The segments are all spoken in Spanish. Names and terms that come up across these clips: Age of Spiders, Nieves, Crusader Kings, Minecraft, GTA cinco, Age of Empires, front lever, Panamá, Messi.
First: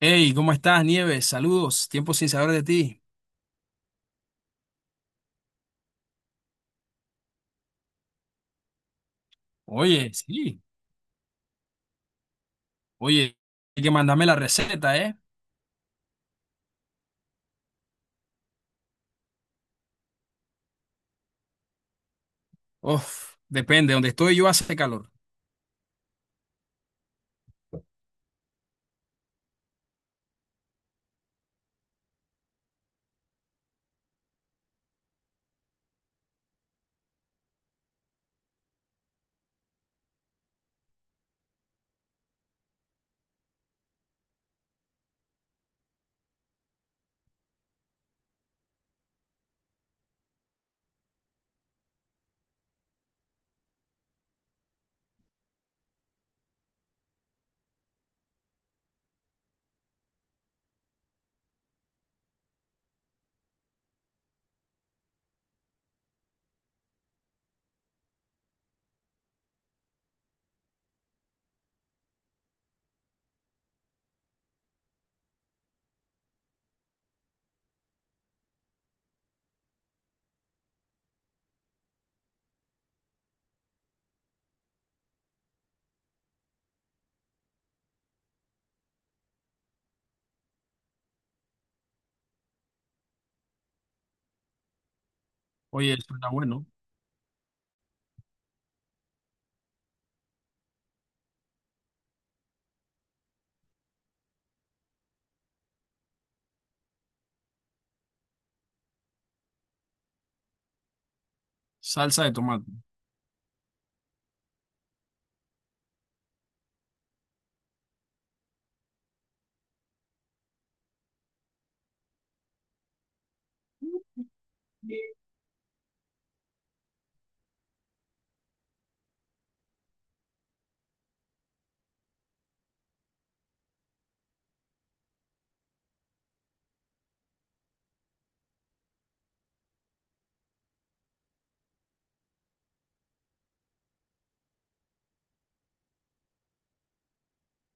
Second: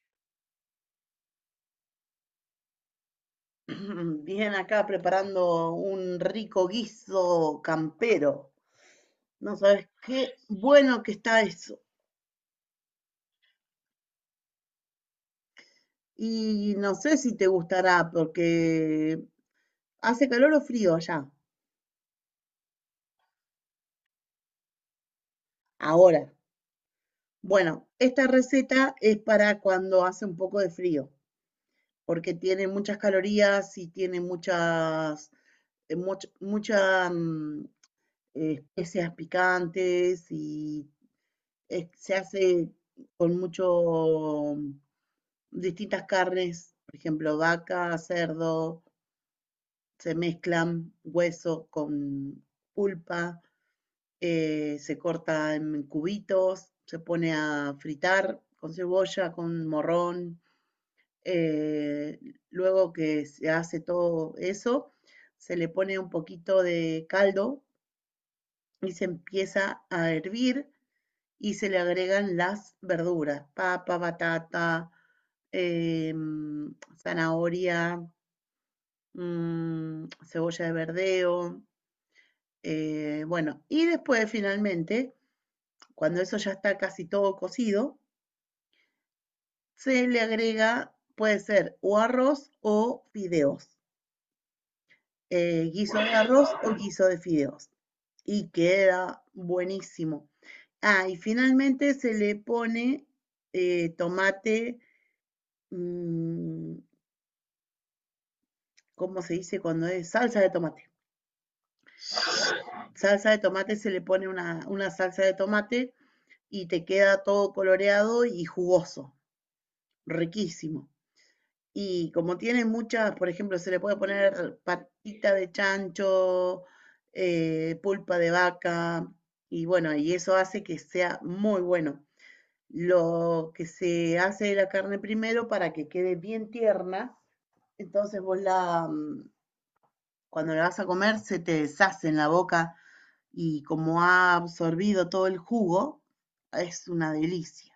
Hey, ¿cómo estás, Nieves? Saludos, tiempo sin saber de ti. Bien, acá preparando un rico guiso campero. No sabes Oye, qué sí, bueno que está eso. oye, hay que mandarme la receta, ¿eh? Y no sé si te gustará porque hace calor o frío allá. Uf, depende, donde estoy yo hace calor. Ahora, bueno, esta receta es para cuando hace un poco de frío, porque tiene muchas calorías y tiene muchas, eh, much- mucha, mm, especias picantes y se hace con distintas carnes, por ejemplo, vaca, cerdo, se mezclan hueso con pulpa. Se corta en cubitos, se pone a fritar con cebolla, con morrón. Eh, luego que se hace todo eso, se le pone un poquito de caldo y se empieza a hervir y se le agregan las verduras, papa, batata, eh, zanahoria, cebolla de verdeo. Bueno y después finalmente, cuando eso ya está casi todo cocido, se le agrega, puede ser o arroz o fideos. Oye, Guiso de eso está arroz bueno. o guiso de fideos. Y queda buenísimo. Ah, y finalmente se le pone tomate, mm, ¿cómo se dice cuando es? Salsa de tomate. Salsa de tomate. Salsa de tomate, se le pone una salsa de tomate y te queda todo coloreado y jugoso, riquísimo. Y como tiene muchas, por ejemplo, se le puede poner patita de chancho, pulpa de vaca, y bueno, y eso hace que sea muy bueno. Lo que se hace de la carne primero para que quede bien tierna, entonces vos la cuando la vas a comer se te deshace en la boca y como ha absorbido todo el jugo, es una delicia.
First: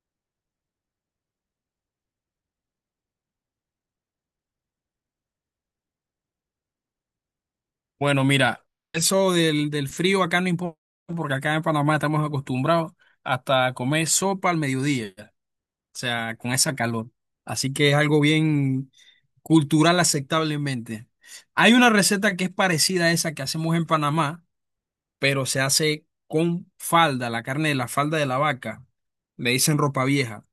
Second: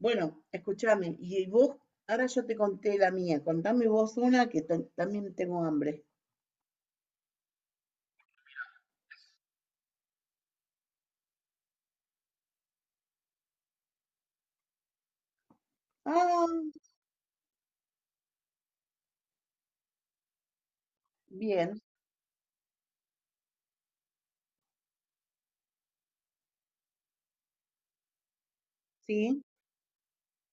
Bueno, escúchame, y vos, ahora yo te conté la mía, contame vos una que también tengo hambre. Bueno, mira, eso del frío acá no importa, porque acá en Panamá estamos acostumbrados hasta comer sopa al mediodía, o sea, Ah, con esa calor. Así que es algo bien cultural aceptablemente. Hay bien, una receta que es parecida a esa que hacemos en Panamá pero se hace con falda, la carne de la falda de la vaca, sí, le dicen ropa vieja.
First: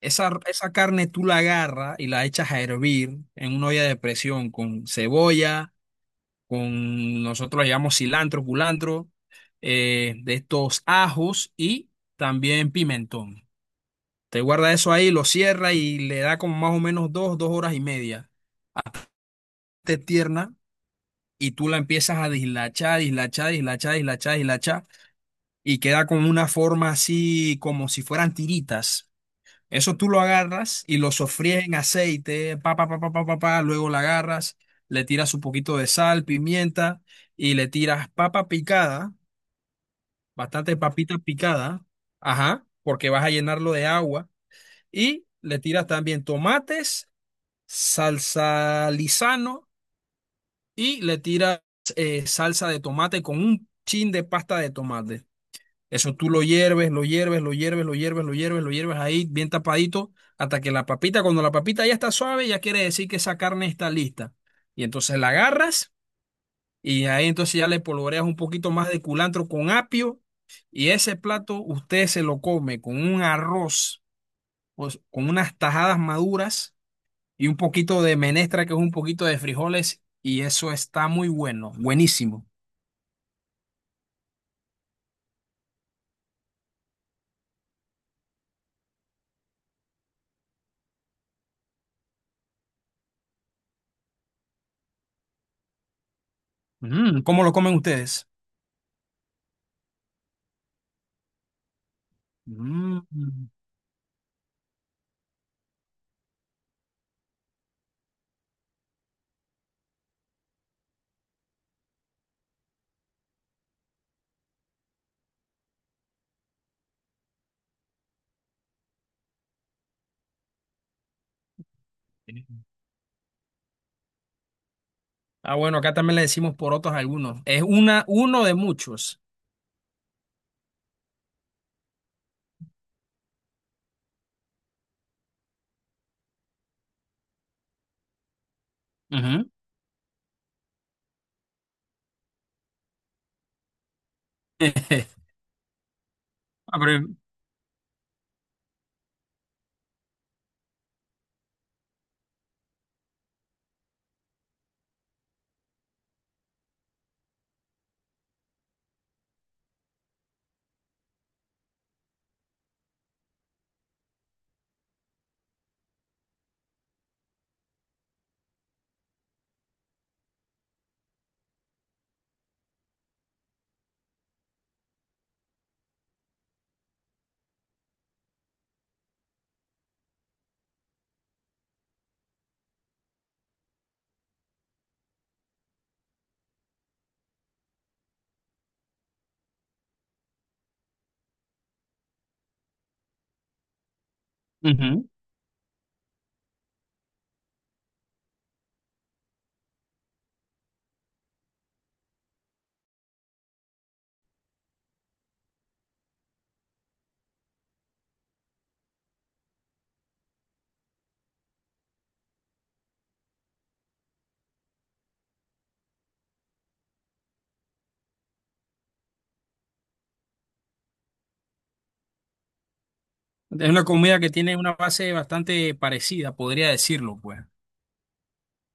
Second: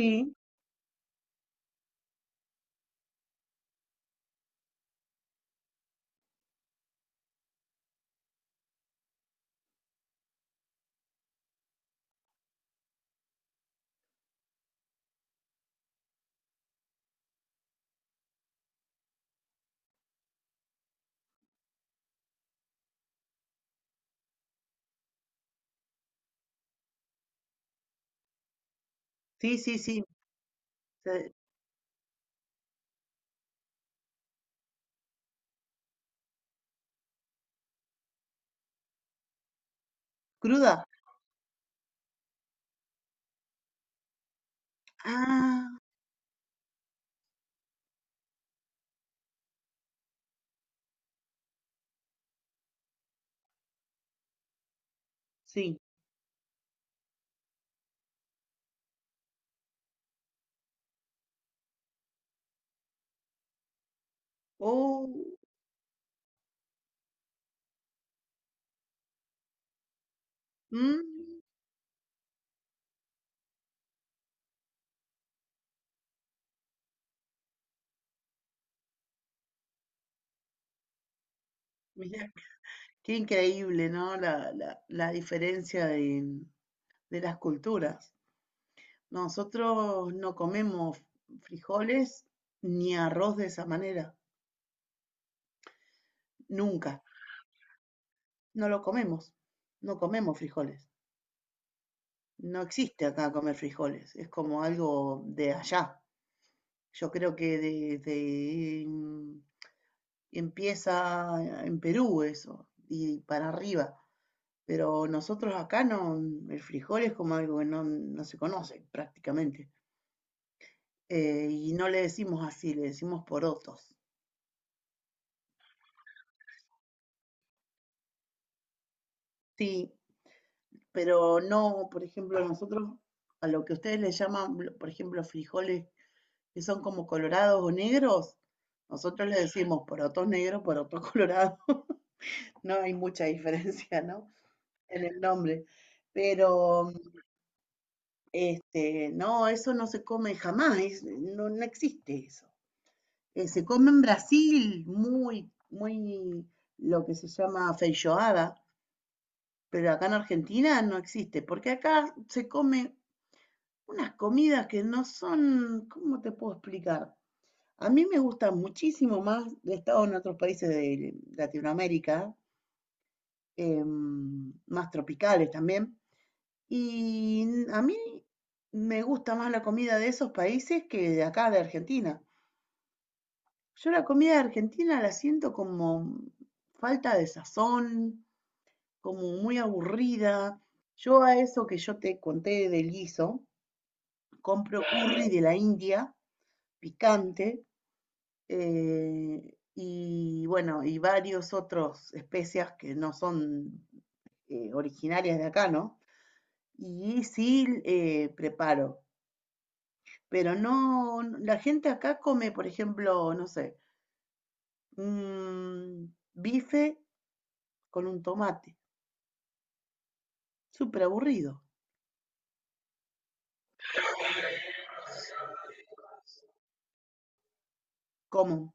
Esa, esa carne tú la agarras y la echas a hervir en una olla de presión con cebolla, con nosotros le llamamos cilantro, culantro, de estos ajos y también pimentón. Te guarda eso ahí, lo cierra y le da como más o menos dos horas y media. Hasta que esté tierna y tú la empiezas a dislachar, dislachar, dislachar, dislachar, dislachar y queda con una forma así como si fueran tiritas. sí, sí, Eso sí. tú lo agarras y lo se- sofríes en aceite, pa, pa, pa, pa, pa, pa, pa, luego la agarras, le tiras un poquito de sal, pimienta y le tiras papa picada, bastante ¿Cruda? papita picada, ajá, porque vas a llenarlo de agua y le Ah, tiras también tomates, salsa lisano y le tiras salsa de tomate con un chin de pasta de tomate. sí. Eso tú lo hierves, lo hierves, lo hierves, lo hierves, lo hierves, lo hierves ahí bien tapadito hasta que la papita, cuando la papita ya está suave, ya quiere decir que esa carne está lista. Y Oh, entonces la agarras y ahí entonces ya le polvoreas un poquito más de culantro con apio y ese mm, plato usted se lo come con un arroz, pues, con unas tajadas maduras y un poquito de menestra que es un poquito de frijoles y eso está muy bueno, mirá, buenísimo. qué increíble, ¿no? La diferencia de las culturas. Nosotros no comemos frijoles ni arroz de esa manera, nunca. Mm, ¿cómo lo comen ustedes? No lo comemos, no comemos frijoles. No existe Mm. acá comer frijoles, es como algo de allá. Yo creo que desde empieza en Perú eso, y para arriba. Pero nosotros acá no, el frijol es como algo que no, no se conoce prácticamente. Y no le decimos así, le decimos porotos. Ah, bueno, acá también le decimos porotos a algunos. Es una, uno de muchos. Sí, pero no, por ejemplo, nosotros a lo que ustedes les llaman, por ejemplo, frijoles que son como colorados o negros, nosotros les Ujú. decimos porotos negros, porotos colorados. No hay mucha diferencia, ¿no? En el nombre. Ah, Pero, pero no, eso no se come jamás, no, no existe eso. Se come en Brasil muy, muy lo que se llama feijoada, pero acá en Argentina no existe, porque acá se come unas comidas que no son, ¿cómo te puedo explicar? A mí me gusta muchísimo más, he estado en otros países de Latinoamérica, más tropicales también, y a mí me gusta más la comida de esos países que de acá, de Argentina. Yo la comida de Argentina la siento como falta de sazón, como muy aburrida. Yo a eso que yo te conté del guiso, compro ujú, curry de la India, picante, eh, y bueno, y varios otros especies que no son originarias de acá, ¿no? Y sí, preparo, pero no, no, la gente acá come, por ejemplo, no sé, un bife con un tomate, súper aburrido, es una comida que tiene una base bastante parecida, podría decirlo, pues. como.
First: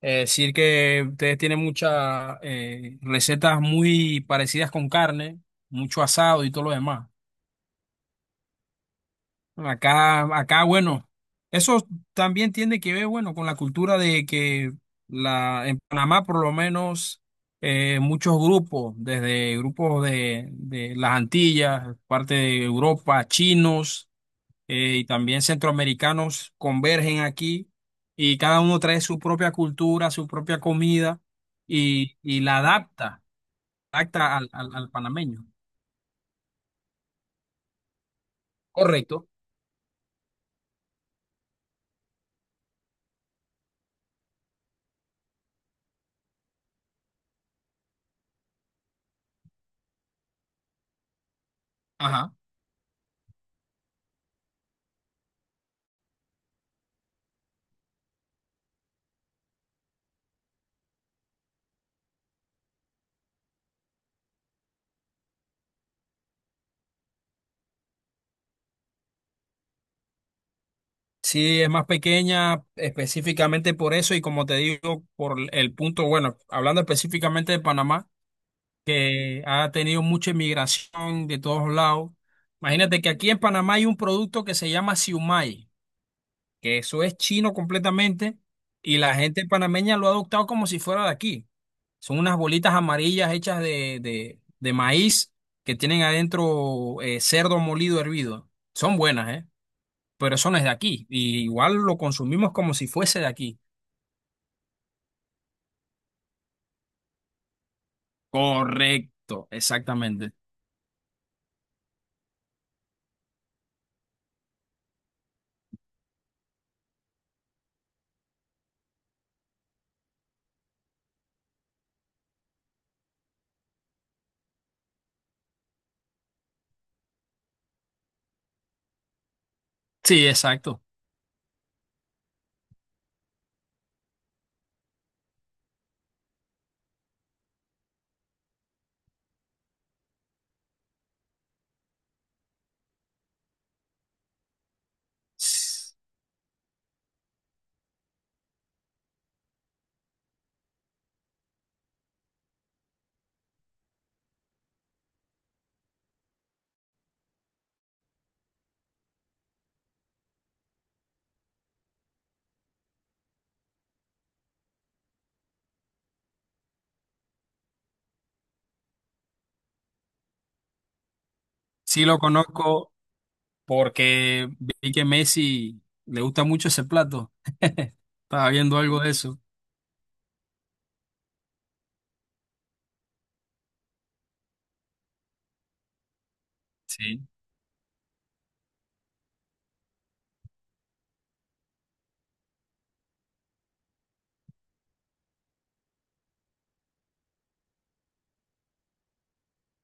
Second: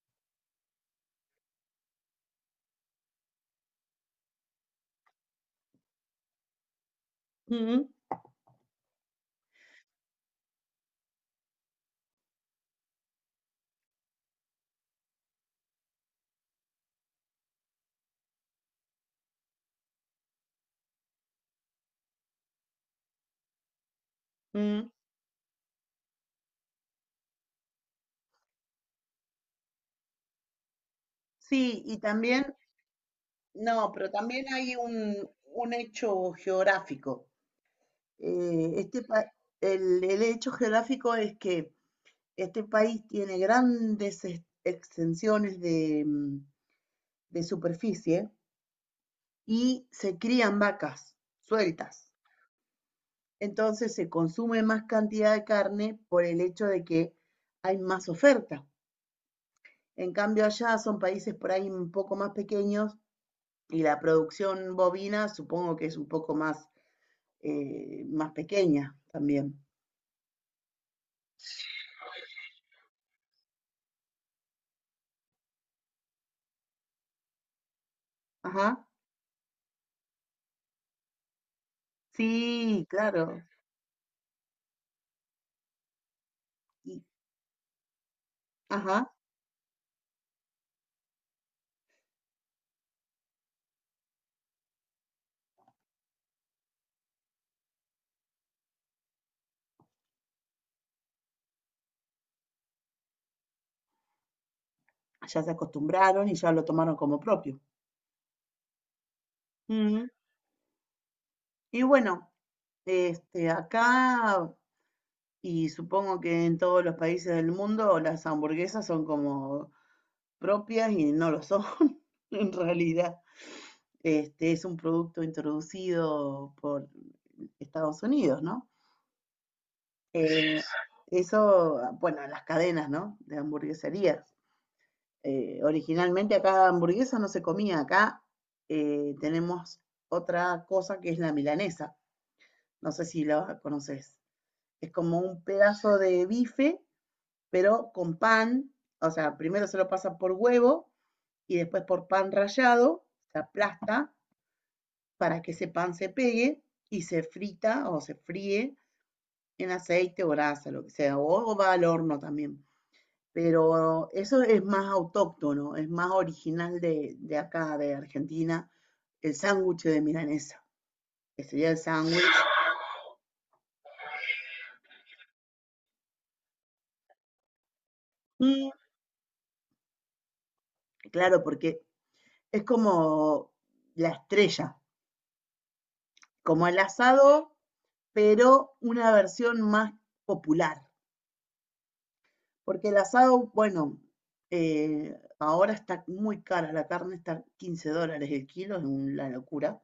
Es decir que ustedes tienen muchas recetas muy parecidas con carne, mucho asado y todo lo demás. Mm, Acá, acá, bueno, eso también tiene que ver, bueno, con la cultura de que la, en Panamá, por lo menos, muchos grupos, desde grupos de las Antillas, parte de Europa, chinos, mm. Y también centroamericanos convergen aquí y cada uno trae su propia cultura, su propia comida Sí, y y también, la adapta, no, pero adapta también al, al, hay al un, panameño. un hecho geográfico. Eh, este, Correcto. pa- el hecho geográfico es que este país tiene grandes extensiones de superficie y se crían vacas sueltas. Ajá. Entonces se consume más cantidad de carne por el hecho de que hay más oferta. En cambio allá son países por ahí un poco más pequeños y la producción bovina supongo que es un poco más pequeña también. Sí, es más pequeña específicamente por eso y como te digo, por el punto, bueno, hablando específicamente de Panamá, Ajá, que ha tenido mucha inmigración de todos lados. sí, Imagínate que aquí en claro. Panamá hay un producto que se llama siumai, que Y, eso es chino completamente ajá, y la gente panameña lo ha adoptado como si fuera de aquí. Son unas bolitas amarillas hechas de maíz que tienen adentro cerdo molido hervido. Son buenas, ¿eh? Pero eso no es de aquí. Y igual lo consumimos como si fuese de aquí. ya se acostumbraron y ya lo tomaron como propio. Correcto, Ujú. exactamente. Y bueno, acá y supongo que en todos los países del mundo las hamburguesas son como propias y no lo son en realidad. Este es un producto introducido por Estados Unidos, ¿no? Sí, Eh, exacto. eso, bueno, las cadenas, ¿no? De hamburgueserías. Originalmente acá hamburguesa no se comía, acá tenemos otra cosa que es la milanesa. No sé si la conoces. Es como un S- pedazo de bife, pero con pan, o sea, primero se lo pasa por huevo y después por pan rallado, se aplasta para que ese pan se pegue y se frita o se fríe en aceite o grasa, lo que sea, o va al horno también. Pero eso es más autóctono, es más original de acá, de Argentina, el sándwich de milanesa, que sería el Sí lo sándwich. conozco porque vi que Messi le gusta mucho ese plato. Estaba Mm, viendo algo de eso. claro, porque es como la estrella como el Sí. asado, pero una versión más popular. Porque el asado, bueno, ahora está muy cara la carne, está $15 el kilo, es una locura.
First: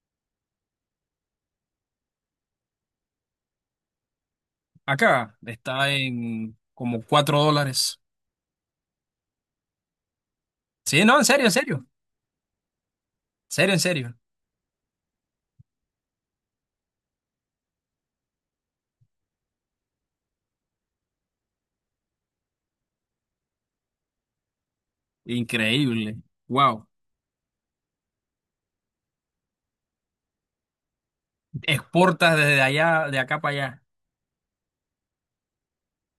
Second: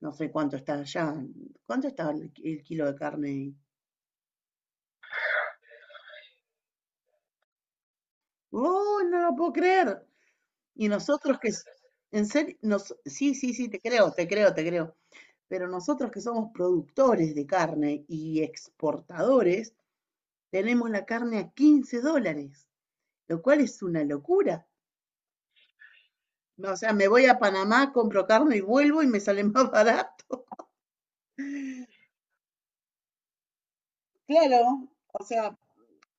No sé cuánto está allá. ¿Cuánto está el kilo de carne? Acá está en como $4. ¡Oh, no lo puedo creer! Y Sí, no, en nosotros serio, en serio. En en serio, sí, sí, sí, serio, te en creo, serio. te creo, te creo. Pero nosotros que somos productores de carne y exportadores, tenemos la carne a $15, lo cual es una locura. Increíble. No, o Wow. sea, me voy a Panamá, compro carne y vuelvo y me sale más barato. Exportas desde allá, de acá para allá. Claro, o sea,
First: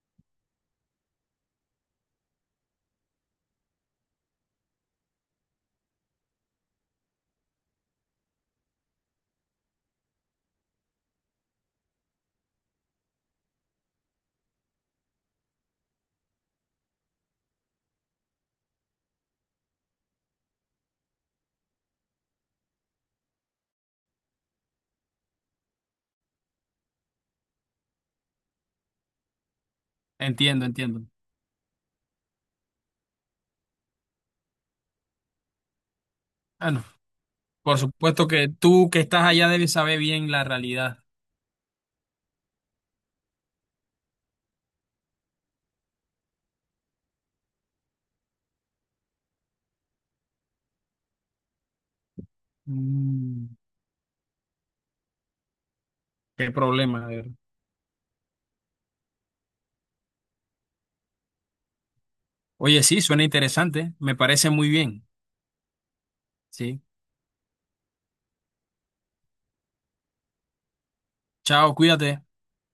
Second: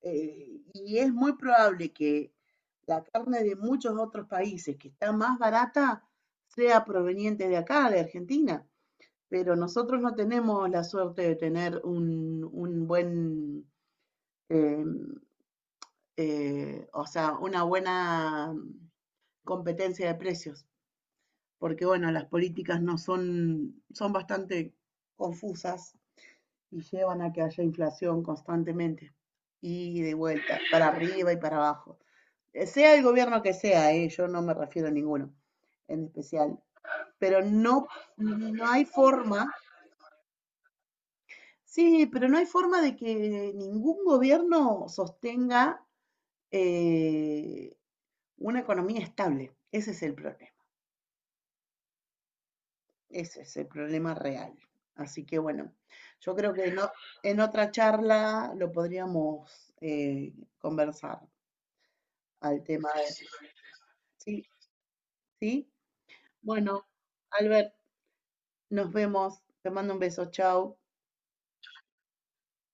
y es muy probable que la carne de muchos otros países que está más barata sea proveniente de acá, de Argentina. Pero nosotros no tenemos la suerte de tener un buen, eh, o sea, una buena competencia de precios, porque bueno, las políticas no son, son bastante confusas y llevan a que haya inflación constantemente y de vuelta, Entiendo, para entiendo. arriba y para abajo. Sea el gobierno que sea, ¿eh? Yo no me refiero a ninguno en especial, Ah, no. pero Por no, supuesto que no hay tú que estás allá forma, debes saber bien la realidad. sí, pero no hay forma de que ningún gobierno sostenga eh, una economía estable. Ese es el problema. Ese Mm, es el problema real. Así que bueno, yo qué creo que no, problema, de verdad. en otra charla lo podríamos conversar al Oye, tema sí, de... suena interesante. Me Sí, parece muy bien. sí. Sí. Bueno, Albert, nos vemos. Te mando un beso. Chao. Chao, cuídate.